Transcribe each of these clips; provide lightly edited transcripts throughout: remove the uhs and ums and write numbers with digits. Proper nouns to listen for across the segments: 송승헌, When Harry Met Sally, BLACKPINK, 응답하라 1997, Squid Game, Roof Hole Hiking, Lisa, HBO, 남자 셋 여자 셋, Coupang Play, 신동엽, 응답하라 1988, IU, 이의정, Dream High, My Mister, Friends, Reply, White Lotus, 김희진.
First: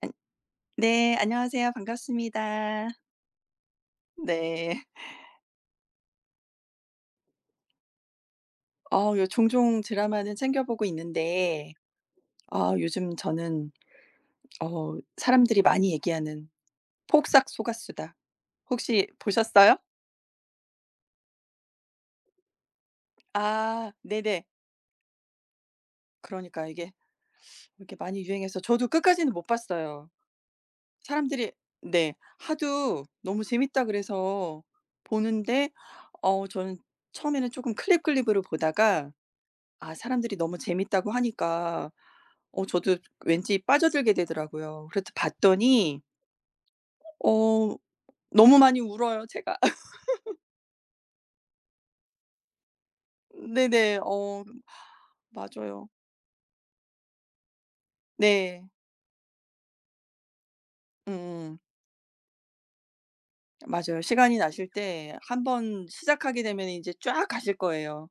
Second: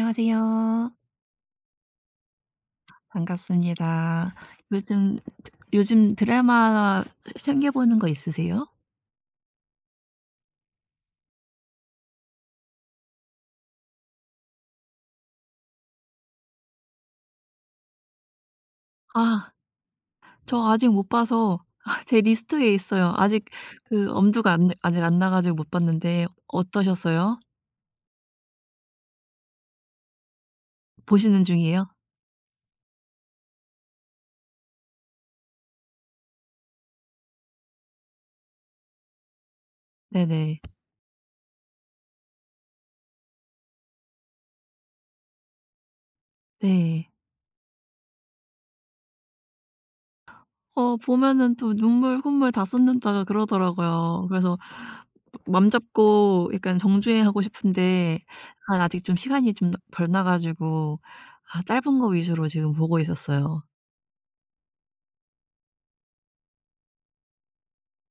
안 네, 안녕하세요. 반갑습니다. 반갑습니다. 네. 요즘 요즘 드라마 챙겨 보는 거 있으세요? 요 종종 드라마는 챙겨 보고 있는데 아, 요즘 저는 사람들이 많이 얘기하는 폭삭 속았수다 혹시 아, 보셨어요? 저 아직 못 봐서 제 리스트에 있어요. 아직 아, 그 네네. 엄두가 안 아직 안 나 가지고 못 봤는데 그러니까 이게 어떠셨어요? 이렇게 많이 유행해서 저도 끝까지는 못 봤어요. 보시는 사람들이 중이에요? 네, 하도 너무 재밌다 그래서 보는데 저는 처음에는 조금 클립으로 보다가 아, 사람들이 너무 네네. 재밌다고 하니까 저도 왠지 빠져들게 되더라고요. 그래서 봤더니 네. 어 너무 많이 울어요 제가. 어, 보면은 또 눈물 콧물 다 쏟는다 네네. 그러더라고요. 어 그래서 맘 맞아요. 잡고 약간 정주행하고 싶은데, 네. 아 아직 좀 시간이 좀 덜 나 가지고 음 음. 아 짧은 거 위주로 지금 보고 있었어요. 맞아요. 시간이 나실 때 한번 시작하게 되면 이제 쫙 가실 거예요.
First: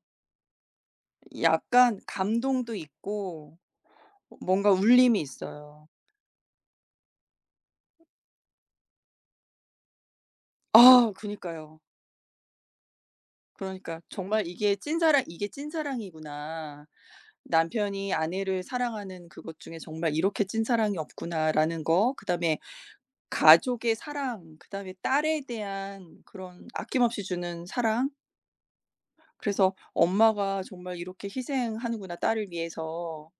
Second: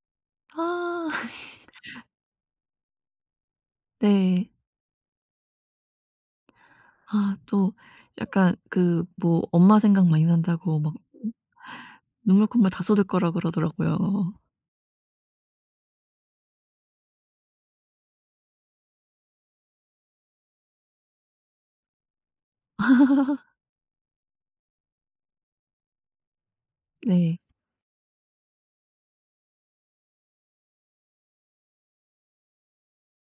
아. 약간 감동도 있고 네. 뭔가 울림이 있어요. 아 또 약간 그 뭐 엄마 생각 많이 난다고 막 아 그니까요. 눈물 콧물 다 쏟을 거라 그러니까 그러더라고요. 정말 이게 찐사랑, 이게 찐사랑이구나. 남편이 아내를 사랑하는 그것 중에 정말 이렇게 찐사랑이 없구나라는 거 그다음에 가족의 사랑, 그다음에 딸에 대한 그런 아낌없이 네. 주는 사랑. 그래서 '엄마가 정말 이렇게 희생하는구나, 딸을 위해서.'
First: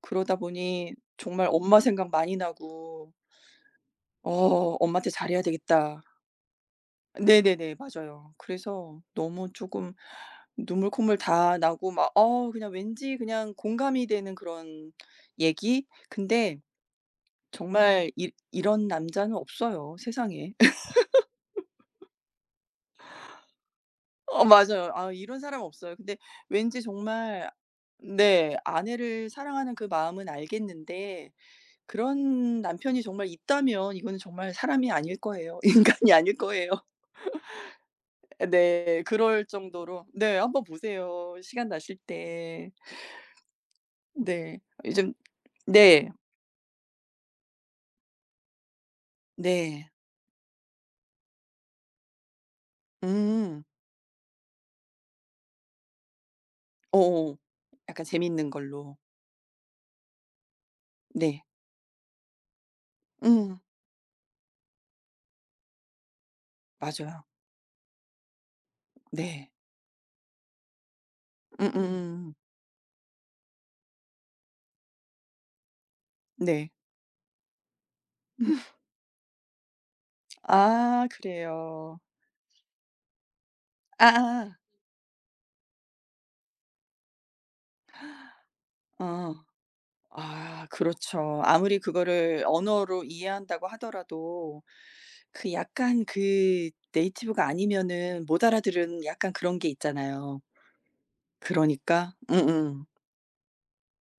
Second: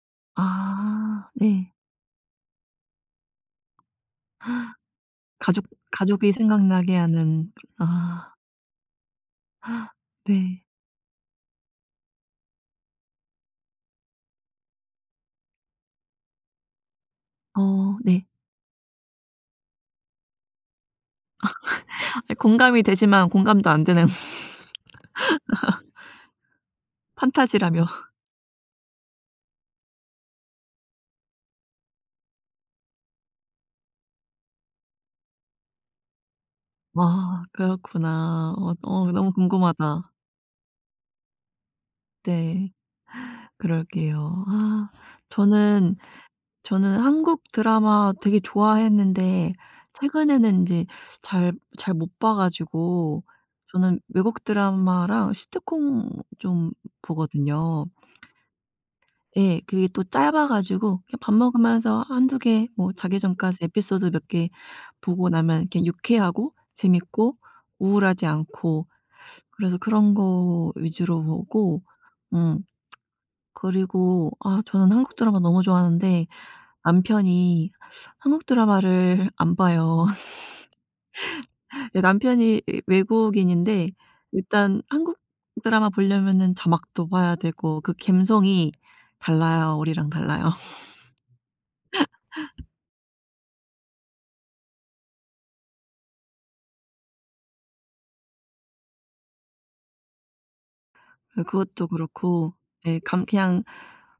그러다 보니 아 정말 네. 엄마 생각 많이 나고 '어 엄마한테 잘해야 가족 되겠다.' 가족이 생각나게 하는. 네네네. 맞아요. 아 그래서 너무 조금 네. 눈물 콧물 다 나고 막 그냥 왠지 그냥 공감이 되는 그런 얘기? 근데 어 정말 네. 이 이런 남자는 없어요 세상에. 예, 공감이 되지만 공감도 안 되는. 어 맞아요. 아 이런 사람 없어요. 근데 왠지 정말 판타지라며. 네 아내를 사랑하는 그 마음은 알겠는데 그런 남편이 정말 있다면 이거는 정말 사람이 아닐 거예요. 인간이 아닐 거예요. 아 그렇구나. 어 네. 어 너무 그럴 정도로 궁금하다. 네 한번 보세요, 시간 나실 때. 네. 그럴게요. 네. 아 요즘. 저는 네. 저는 한국 드라마 되게 좋아했는데 네. 최근에는 이제 잘 못 봐 가지고 음. 저는 외국 드라마랑 시트콤 좀 어 보거든요. 약간 재밌는 걸로. 예. 그게 또 짧아 가지고 그냥 밥 네. 먹으면서 한두 개 뭐 자기 전까지 음. 에피소드 몇 개 보고 나면 이렇게 유쾌하고 맞아요. 재밌고 우울하지 않고. 네. 그래서 그런 거 위주로 보고. 음음음. 음 그리고 아 저는 한국 드라마 너무 좋아하는데 네. 남편이 한국 드라마를 안 봐요. 아 예, 그래요. 남편이 이 외국인인데 아아. 일단 한국 드라마 보려면은 자막도 봐야 되고 그 감성이 아. 달라요. 우리랑 달라요. 아 그렇죠. 아무리 그거를 언어로 이해한다고 하더라도 그 약간 그 네이티브가 아니면은 못 알아들은 약간 그런 게 있잖아요. 예 그것도 그러니까 그렇고 음음. 예, 감 그냥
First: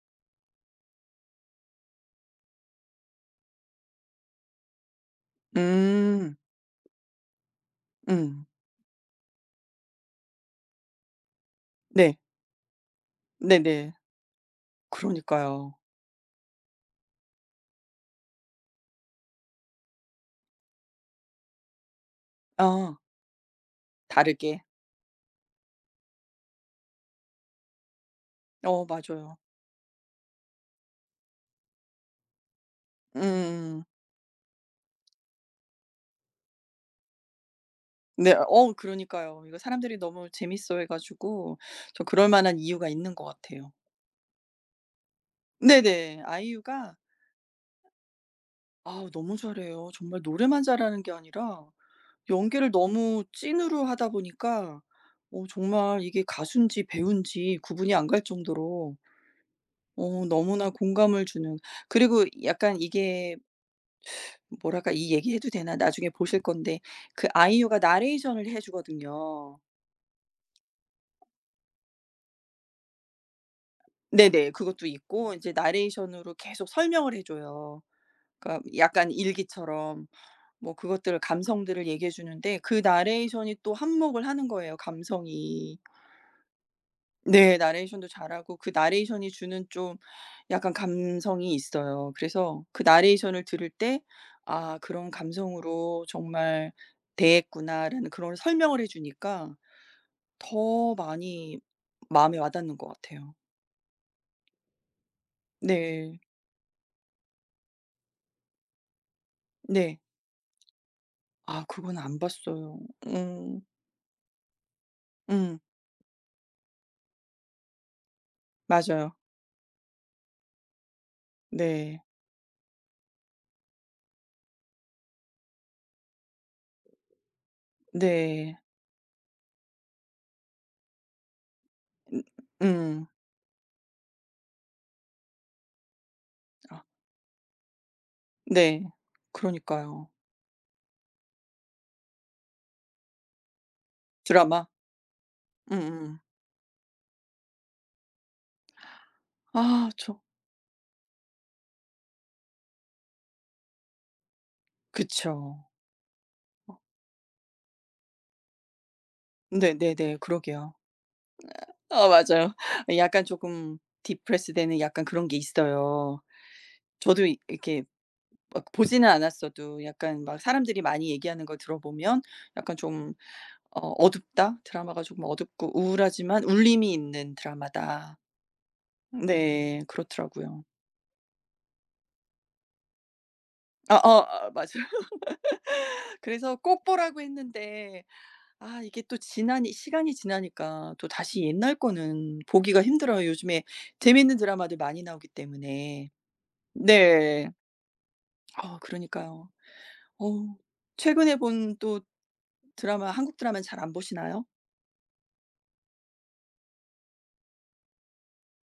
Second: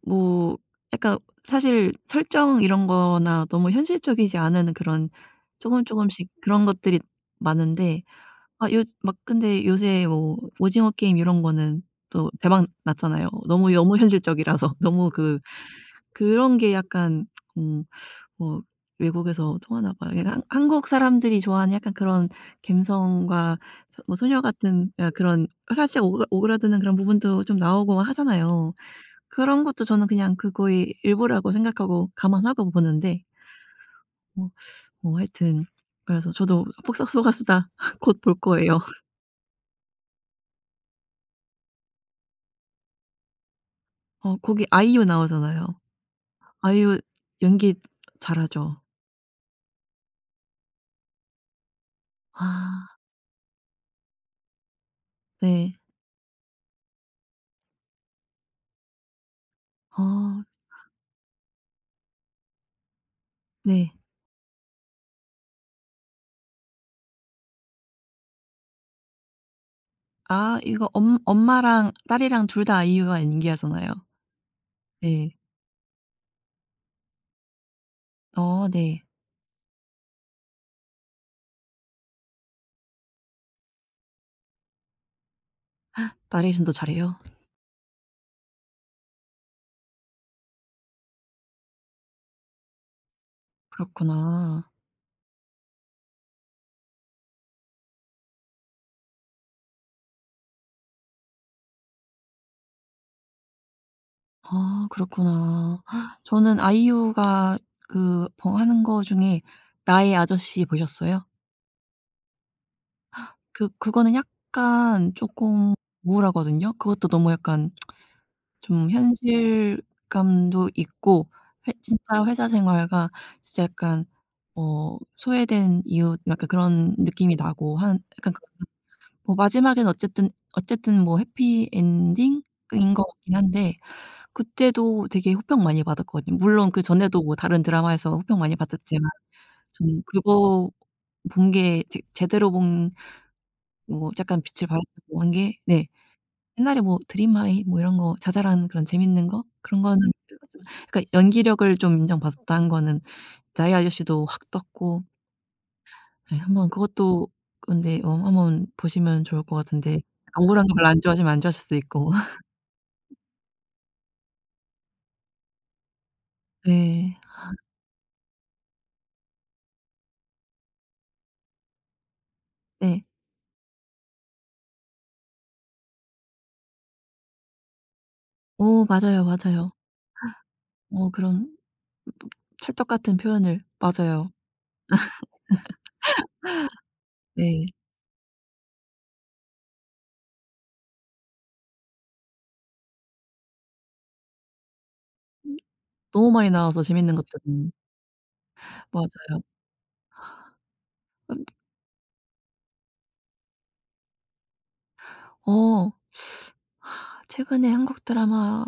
뭐 약간, 사실 설정 이런 거나 너무 현실적이지 않은 그런 음. 조금조금씩 음. 그런 것들이 많은데 음, 아 요 막 근데 요새 뭐 오징어 게임 이런 거는 네. 또 대박 났잖아요. 너무, 네네. 너무 현실적이라서. 너무 그 그러니까요. 그런 게 약간 음 뭐 외국에서 통하나 봐요. 그러니까 한 한국 사람들이 좋아하는 약간 그런 아 갬성과 소 뭐 소녀 다르게. 같은 아, 그런, 사실 오그라드는 그런 부분도 좀 나오고 하잖아요. 어 맞아요. 그런 것도 저는 그냥 그거의 일부라고 생각하고 감안하고 보는데 음. 뭐 뭐 하여튼. 그래서 저도 '폭삭 소가수다.' 곧 네. 볼 어 거예요. 그러니까요. 이거 사람들이 너무 재밌어 해 가지고 저 그럴 만한 이유가 있는 것 같아요. 어, 거기 아이유 나오잖아요. 네네. 아이유가 아이유 연기 잘하죠. 아 너무 잘해요. 정말 노래만 잘하는 게 아니라 연기를 아. 너무 찐으로 하다 보니까 네. 정말 이게 가수인지 배우인지 구분이 안 갈 정도로 어 아. 너무나 공감을 주는. 그리고 약간 이게 네. 뭐랄까, 이 얘기해도 되나? 나중에 보실 건데 그 아이유가 나레이션을 해 주거든요. 아, 이거 엄 엄마랑 딸이랑 둘 다 아이유가 인기가잖아요. 네네. 그것도 있고 네. 이제 나레이션으로 계속 설명을 해 줘요. 그러니까 어 네. 약간 일기처럼. 뭐 그것들을 감성들을 얘기해 주는데 그 나레이션이 또 한몫을 하는 거예요 감성이. 나레이션도 잘해요? 네. 나레이션도 잘하고 그 나레이션이 주는 좀 약간 감성이 있어요. 그래서 그 나레이션을 들을 때 그렇구나. '아 그런 감성으로 정말 대했구나.'라는 그런 설명을 해 주니까 더 많이 마음에 와 닿는 것 같아요. 아 그렇구나. 네. 저는 아이유가 그 뭐 하는 거 중에 네. 나의 아저씨 보셨어요? 아 그건 안 봤어요. 음. 그 그거는 약간 음. 쪼끔 우울하거든요. 그것도 너무 약간 좀 맞아요. 현실감도 있고 회 네. 진짜 회사 생활과 진짜 약간 어 소외된 이웃 약간 그런 느낌이 나고 한 약간 그 네. 뭐 마지막엔 어쨌든 뭐 해피 음 엔딩인 것 음. 같긴 한데 그때도 되게 호평 많이 받았거든요. 물론 아. 그전에도 뭐 다른 드라마에서 호평 많이 네. 받았지만 저는 그러니까요. 그거 본 게 제 제대로 본 뭐 약간 드라마? 빛을 발했다고 한 게 네. 음음. 옛날에 뭐 드림 하이 뭐 이런 거 자잘한 그런 재밌는 거 그런 아 거는 저 그러니까 연기력을 좀 인정받았다는 거는 나이 아저씨도 확 떴고 그쵸. 예. 한번 어 그것도 근데 어 한번 보시면 좋을 것 같은데 네네네. 약간 우울한 그러게요. 거 별로 안 좋아하시면 안 좋아하실 수도 어 있고. 맞아요. 약간 조금 디프레스 되는 약간 그런 게 있어요. 네. 저도 이 이렇게 막 보지는 않았어도 약간 막 사람들이 많이 얘기하는 걸 들어보면 약간 네. 좀 어 어둡다. 드라마가 조금 어둡고 우울하지만 울림이 있는 드라마다. 어 맞아요, 맞아요. 네. 그렇더라고요. 어 그런 찰떡 같은 표현을. 아 어, 맞아요. 아 맞아요. 그래서 꼭 보라고 네. 했는데 아 이게 또 지나니 시간이 지나니까 또 다시 옛날 거는 보기가 힘들어요. 요즘에 재밌는 드라마들 많이 나오기 때문에. 너무 많이 나와서 재밌는 네. 것들은. 아 맞아요. 그러니까요. 어 최근에 음 본 또 드라마, 한국 드라마는 잘 안 보시나요? 어, 최근에 한국 드라마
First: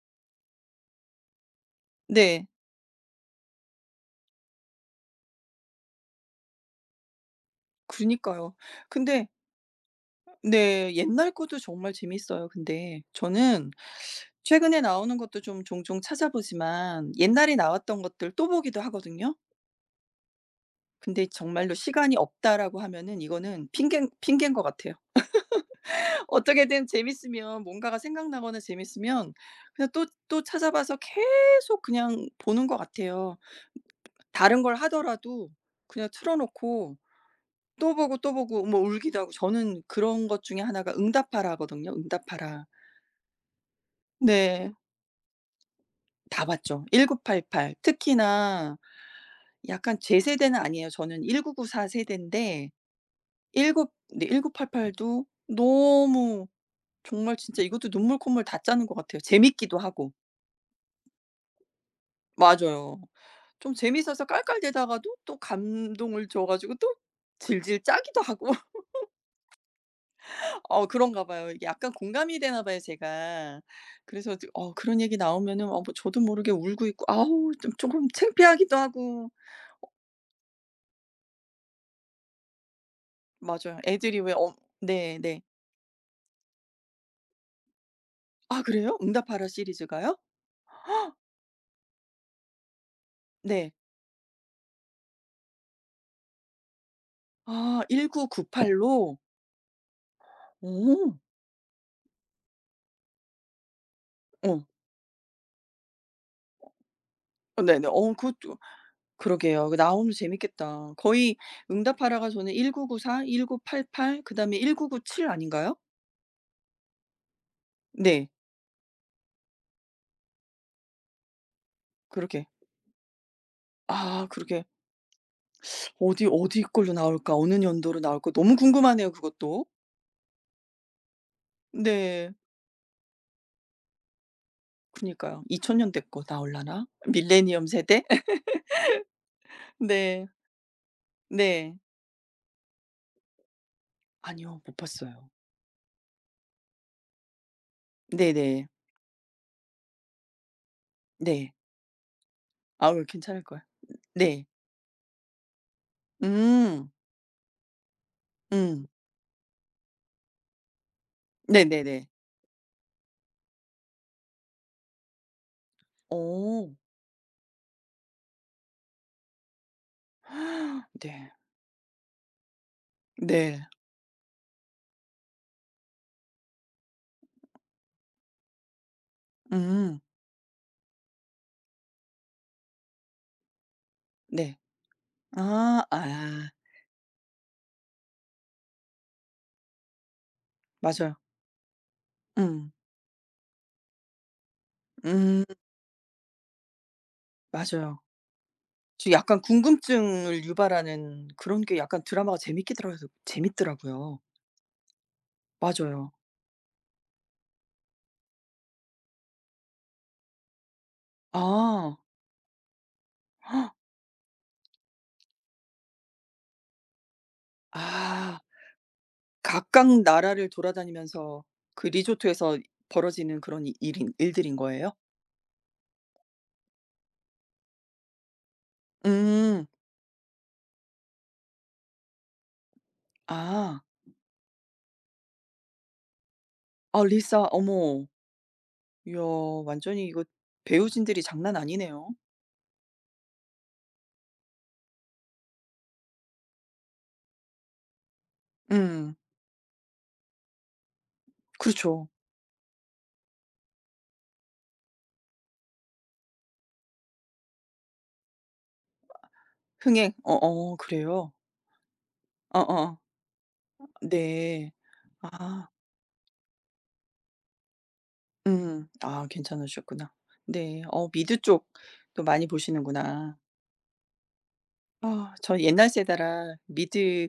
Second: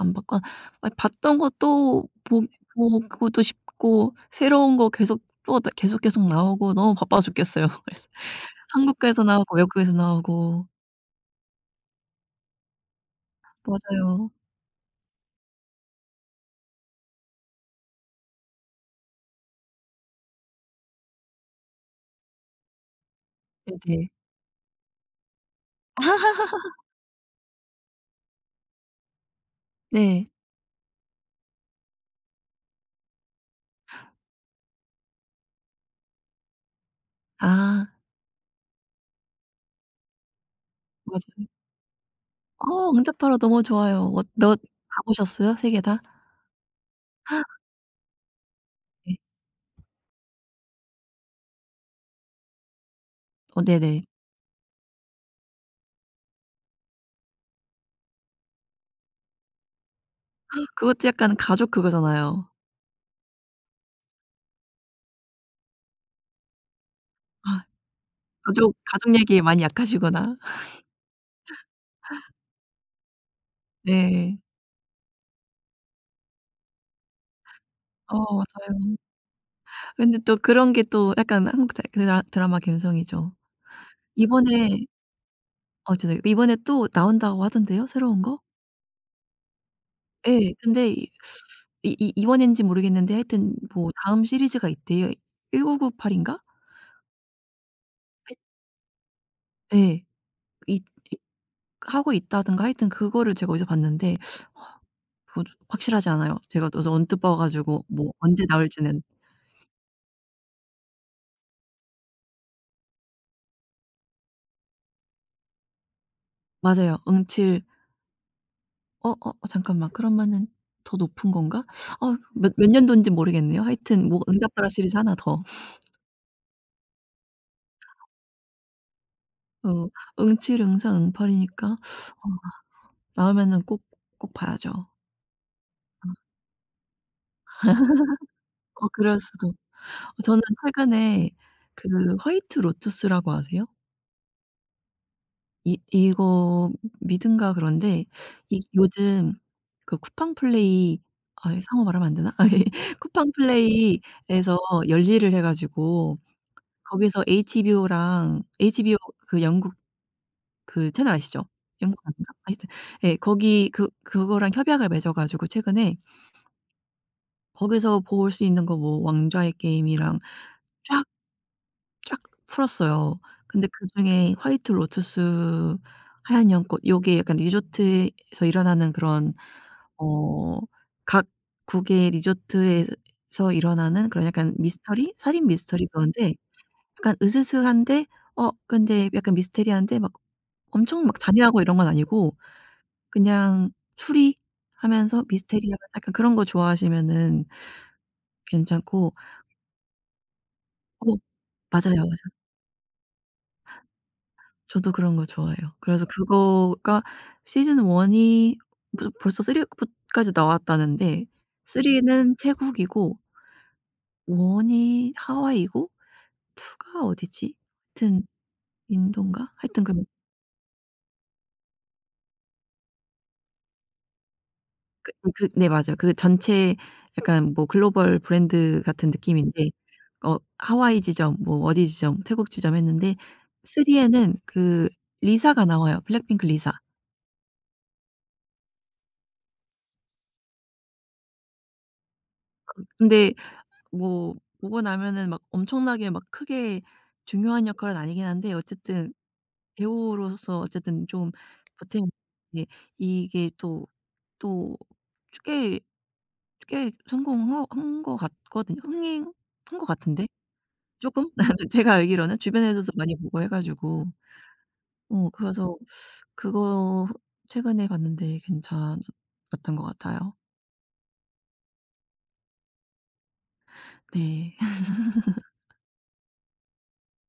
안 봤거나 아니 봤던 거 또 보 네. 보고도 싶고 새로운 거 계속 또 나 계속 나오고 너무 바빠 죽겠어요. 그래서 그러니까요. 한국에서 근데 나오고 외국에서 나오고. 네 옛날 것도 정말 재밌어요. 근데 저는 맞아요. 최근에 나오는 것도 좀 종종 찾아보지만 옛날에 나왔던 것들 또 보기도 하거든요. 근데 정말로 시간이 없다라고 하면은 이거는 핑계 네네. 핑계인 것 같아요. 어떻게든 재밌으면 뭔가가 생각나거나 재밌으면 그냥 또 네. 또 찾아봐서 계속 그냥 보는 것 같아요. 다른 걸 하더라도 그냥 틀어 놓고 아 또 보고, 또 보고 뭐 울기도 하고. 저는 그런 것 중에 하나가 맞아요. 응답하라거든요, 응답하라. 어 응답하라 너무 좋아요. 어 몇 네. 다 보셨어요? 세 개 다? 다 봤죠. 1988 특히나 네. 약간 제 세대는 아니에요. 저는 1994 세대인데 어 일구 네네. 네1988도 너무 정말 진짜 이것도 눈물 콧물 다 짜는 것 같아요. 재밌기도 하고. 그것도 약간 가족 그거잖아요. 맞아요. 좀 재밌어서 깔깔대다가도 또 감동을 줘 가지고 또 아, 질질 짜기도 하고. 가족 가족 얘기에 많이 약하시구나. 어 그런가 봐요. 이게 약간 공감이 되나 봐요 제가. 그래서 네. 지- 그런 얘기 나오면은 어뭐 저도 모르게 울고 있고 아우, 좀 조금 어 창피하기도 맞아요. 하고. 어 근데 또 그런 게 또 약간 한국 다 드라마 감성이죠. 맞아요. 애들이 왜 어 이번에 네네. 어 죄송해요. 이번에 또 나온다고 하던데요, 새로운 거? 아 그래요? 응답하라 시리즈가요? 예. 근데 이 이 이번인지 모르겠는데 하여튼 네. 뭐 다음 시리즈가 있대요. 1998 인가? 아 하 1998 로? 예. 이 오 이 하고 있다든가 하여튼 그거를 제가 어디서 봤는데 어. 그 확실하지 않아요. 제가 그래서 언뜻 봐 가지고 네네. 뭐 어 그거 언제 나올지는. 그러게요. 그 나오면 재밌겠다. 거의 응답하라가 저는 1994, 1988 그다음에 1997 아닌가요? 맞아요. 응칠. 네. 어 어 잠깐만, 그러면은 더 높은 건가? 어 그렇게 몇 년도인지 모르겠네요. 하여튼 뭐 아 그러게. 응답하라 시리즈 하나 더. 어디 어디 걸로 나올까? 어느 연도로 나올까? 너무 궁금하네요 그것도. 어, 응칠, 응사, 응팔이니까 어 네. 나오면은 꼭 봐야죠. 그니까요. 2000 년대 거 나올라나? 밀레니엄 세대? 어 그럴 수도. 네. 저는 최근에 네. 그 화이트 로투스라고 아세요? 아니요. 못 봤어요. 이 이거 미든가 그런데 이 네네. 요즘 그 쿠팡 플레이 아 네. 상호 말하면 안 되나? 아 예. 아우 쿠팡 괜찮을 거야. 네. 플레이에서 열일을 해 가지고 음. 거기서 HBO랑 음. HBO 그 영국 그 채널 아시죠? 영국 네네네. 아닌가? 하여튼 예. 거기 그 그거랑 협약을 맺어 가지고 최근에 오. 거기서 볼 수 있는 거 뭐 왕좌의 게임이랑 쫙 네. 쫙 풀었어요. 네. 근데 그중에 화이트 로투스, 하얀 연꽃 요게 약간 리조트에서 일어나는 그런 음. 어 각 국의 리조트에서 일어나는 그런 약간 네. 미스터리? 살인 아. 미스터리 그건데 아. 약간 으스스한데 어 근데 약간 미스테리한데 막 엄청 맞아요. 막 잔인하고 이런 건 아니고 음. 그냥 추리하면서 음. 미스테리하면서 약간 그런 거 좋아하시면은 맞아요. 저 괜찮고 약간 궁금증을 어 유발하는 그런 게 맞아요, 약간 맞아요. 드라마가 재밌기더라 재밌더라고요. 저도 그런 거 좋아해요. 그래서 맞아요. 그거가 시즌 1 이 부 벌써 3 부 까지 나왔다는데 3 아. 는 태국이고 헉, 1이 하와이고 2가 어디지? 하여튼 아. 인도인가? 하여튼 그 각각 나라를 돌아다니면서 그 리조트에서 벌어지는 그런 이 일인 일들인 거예요? 그 그 네 맞아요. 그 전체 약간 뭐 글로벌 브랜드 같은 음. 느낌인데 어 하와이 지점 뭐 어디 지점 태국 지점 했는데 아. 3 에는 그 리사가 나와요. 블랙핑크 리사. 아 리사 어머. 이야 완전히 이거 배우진들이 장난 아니네요. 근데 뭐 보고 나면은 막 엄청나게 막 크게 중요한 역할은 아니긴 한데 어쨌든 음. 배우로서 어쨌든 좀 보탬이. 그렇죠. 예, 이게 또 꽤 꽤 성공한 것 같거든요. 흥행한 것 흥행. 같은데 어어. 쪼금? 그래요? 제가 알기로는 주변에서도 어어. 많이 보고 해 가지고. 네. 어 아. 그래서 그거 최근에 봤는데 음. 아 괜찮았던 것 괜찮으셨구나. 같아요. 네. 어 미드 쪽도 많이 보시는구나. 네. 아 저 옛날 세대라 미드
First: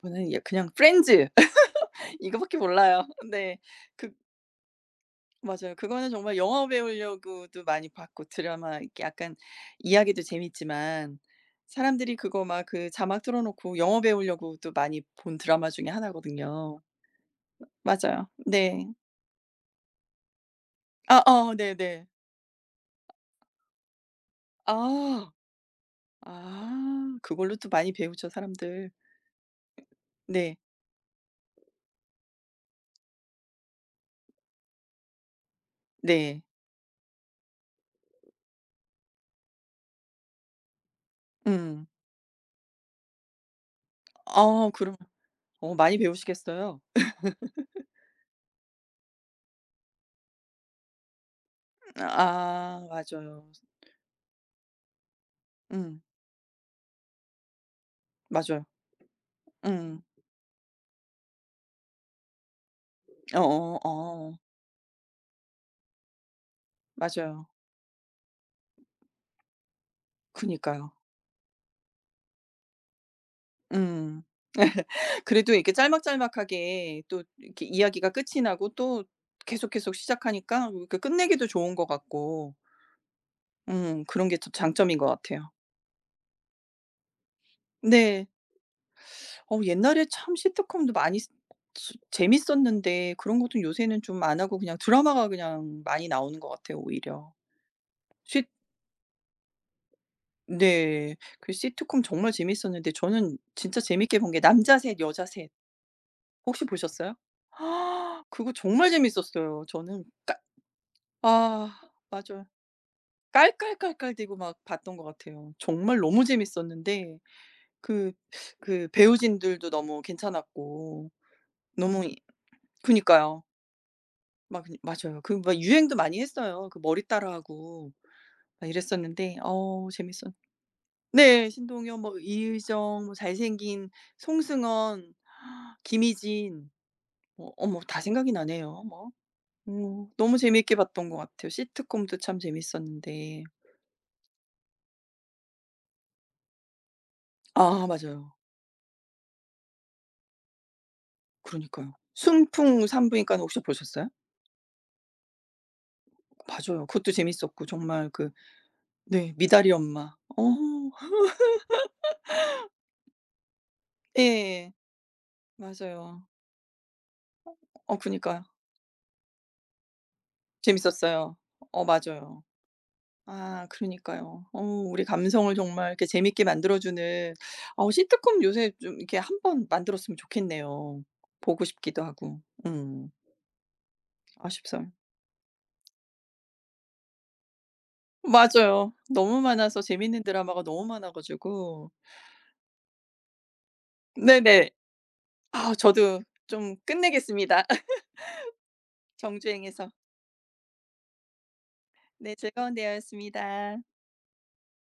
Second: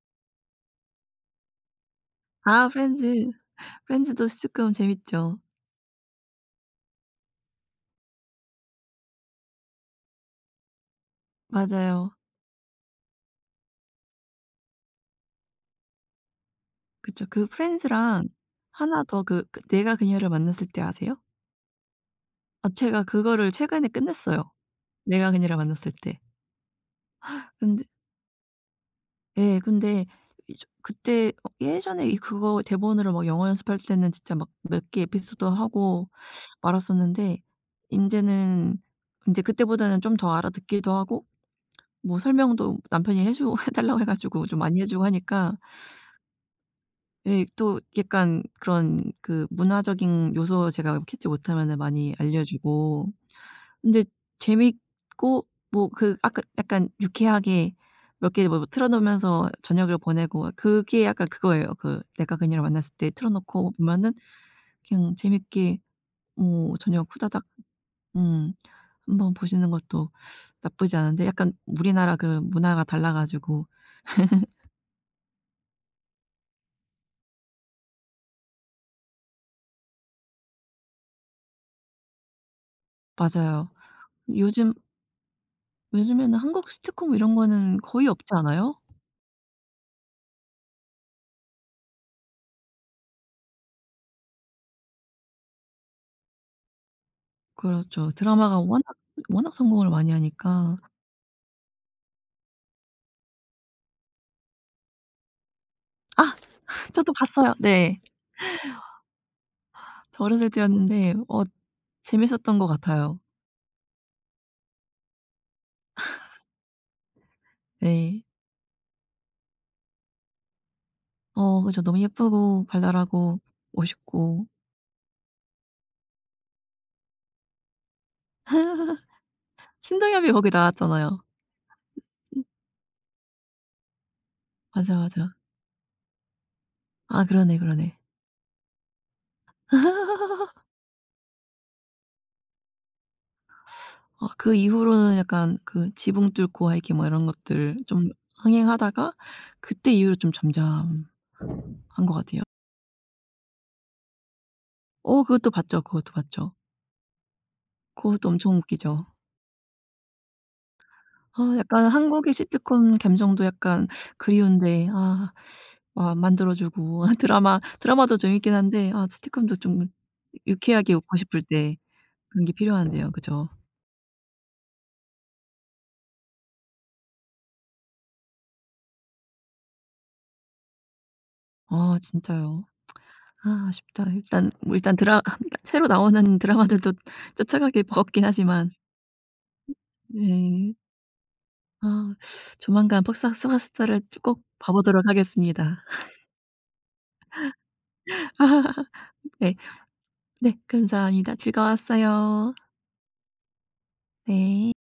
보는 예 그냥 프렌즈 이거밖에 아 몰라요. 프렌즈. 네. 그 프렌즈도 조금 재밌죠. 맞아요. 그거는 정말 영어 배우려고도 많이 봤고 드라마 이렇게 약간 이야기도 재밌지만 맞아요. 사람들이 그거 막 그 자막 틀어 놓고 영어 배우려고도 많이 본 드라마 중에 하나거든요. 그쵸. 그 프렌즈랑 맞아요. 네. 하나 더 그 내가 그녀를 만났을 때 아세요? 아어 네네. 아 제가 그거를 최근에 끝냈어요. 아. 내가 그녀를 만났을 때. 아 그걸로 또 근데 많이 배우죠 사람들. 예 근데 이 네. 저 그때 어 예전에 이 그거 대본으로 막 영어 연습할 때는 진짜 막 몇 개 에피소드 하고 네. 말았었는데 인제는 인제 그때보다는 좀 더 알아듣기도 하고 음. 뭐 설명도 남편이 해주 해 달라고 해 가지고 좀 아 많이 해 그럼 주고 하니까 많이 배우시겠어요. 예. 또 약간 그런 그 문화적인 요소 제가 캐치 못하면은 많이 알려 아 주고 맞아요. 근데 재밌고 뭐 음 그 아까 약간 유쾌하게 몇 개 뭐 맞아요. 틀어 놓으면서 저녁을 음. 보내고 그게 약간 그거예요. 그 내가 그녀를 만났을 때 틀어 어어 놓고 어. 보면은 어, 그냥 재밌게 뭐 저녁 후다닥 맞아요. 음 한번 보시는 것도 그니까요. 나쁘지 않은데 약간 우리나라 그 문화가 달라 가지고 음. 그래도 이렇게 짤막짤막하게 또 이렇게 이야기가 끝이 나고 또 계속, 계속 시작하니까 그 끝내기도 좋은 것 같고 맞아요. 그런 게 좀 요즘 장점인 것 같아요. 요즘에는 한국 시트콤 이런 거는 거의 네. 없지 않아요? 어 옛날에 참 시트콤도 많이 쓰- 수- 재밌었는데 그런 것도 요새는 좀 안 하고 그냥 드라마가 그냥 많이 나오는 것 같아요 오히려. 그렇죠. 시 드라마가 워낙 성공을 많이 하니까. 네. 그 시트콤 정말 재밌었는데 저는 진짜 재밌게 본 게 남자 셋 여자 셋, 아. 혹시 저도 보셨어요? 봤어요. 네. 아 그거 정말 재밌었어요. 저는 저 깔 어렸을 때였는데 어 아 맞아요. 재밌었던 것 같아요. 깔깔깔깔대고 막 봤던 것 같아요. 정말 너무 재밌었는데 그 네. 그 배우진들도 너무 괜찮았고 어 그죠. 너무 너무 이 예쁘고 발랄하고 그니까요. 멋있고. 막 그 맞아요. 그 막 유행도 많이 했어요. 그 머리 따라하고 막 이랬었는데 어 신동엽이 재밌었 거기 나왔잖아요. 네. 신동엽 뭐 이의정 뭐 잘생긴 맞아, 송승헌 맞아. 김희진 아 뭐 그러네, 어머 그러네. 다 생각이 나네요 뭐. 너무 재미있게 봤던 것 같아요. 시트콤도 참 재밌었는데. 어 그 이후로는 약간 그 지붕 뚫고 하이킹 뭐 이런 것들 아 좀 맞아요. 흥행하다가 그때 이후로 좀 잠잠한 그러니까요. 것 같아요. 순풍 산부인과는 혹시 보셨어요? 어 그것도 봤죠. 그것도 봤죠. 맞아요. 그것도 재밌었고 정말 그것도 그 엄청 웃기죠. 네 미다리 엄마. 어 아 약간 한국의 시트콤 감성도 약간 예. 그리운데 아 아 맞아요. 만들어 주고 드라마 어 드라마도 그니까요. 재밌긴 한데 아 시트콤도 좀 유쾌하게 웃고 재밌었어요. 싶을 때 어 맞아요. 그런 게 필요한데요. 그죠? 아 그러니까요. 어 우리 감성을 정말 이렇게 재밌게 만들어 주는 시트콤 요새 좀 이렇게 한 번 만들었으면 좋겠네요. 보고 아 싶기도 하고. 진짜요. 아 아쉽다. 일단 뭐 아쉽어요. 일단 드라 새로 나오는 드라마들도 쫓아가기 버겁긴 하지만 맞아요. 너무 많아서 재밌는 드라마가 네. 너무 많아 가지고. 아 조만간 폭싹 속았수다를 꼭 봐 네네. 보도록 아 하겠습니다. 저도 좀 끝내겠습니다 정주 네. 행에서 네 감사합니다. 네 즐거웠어요. 즐거운 대화였습니다. 네.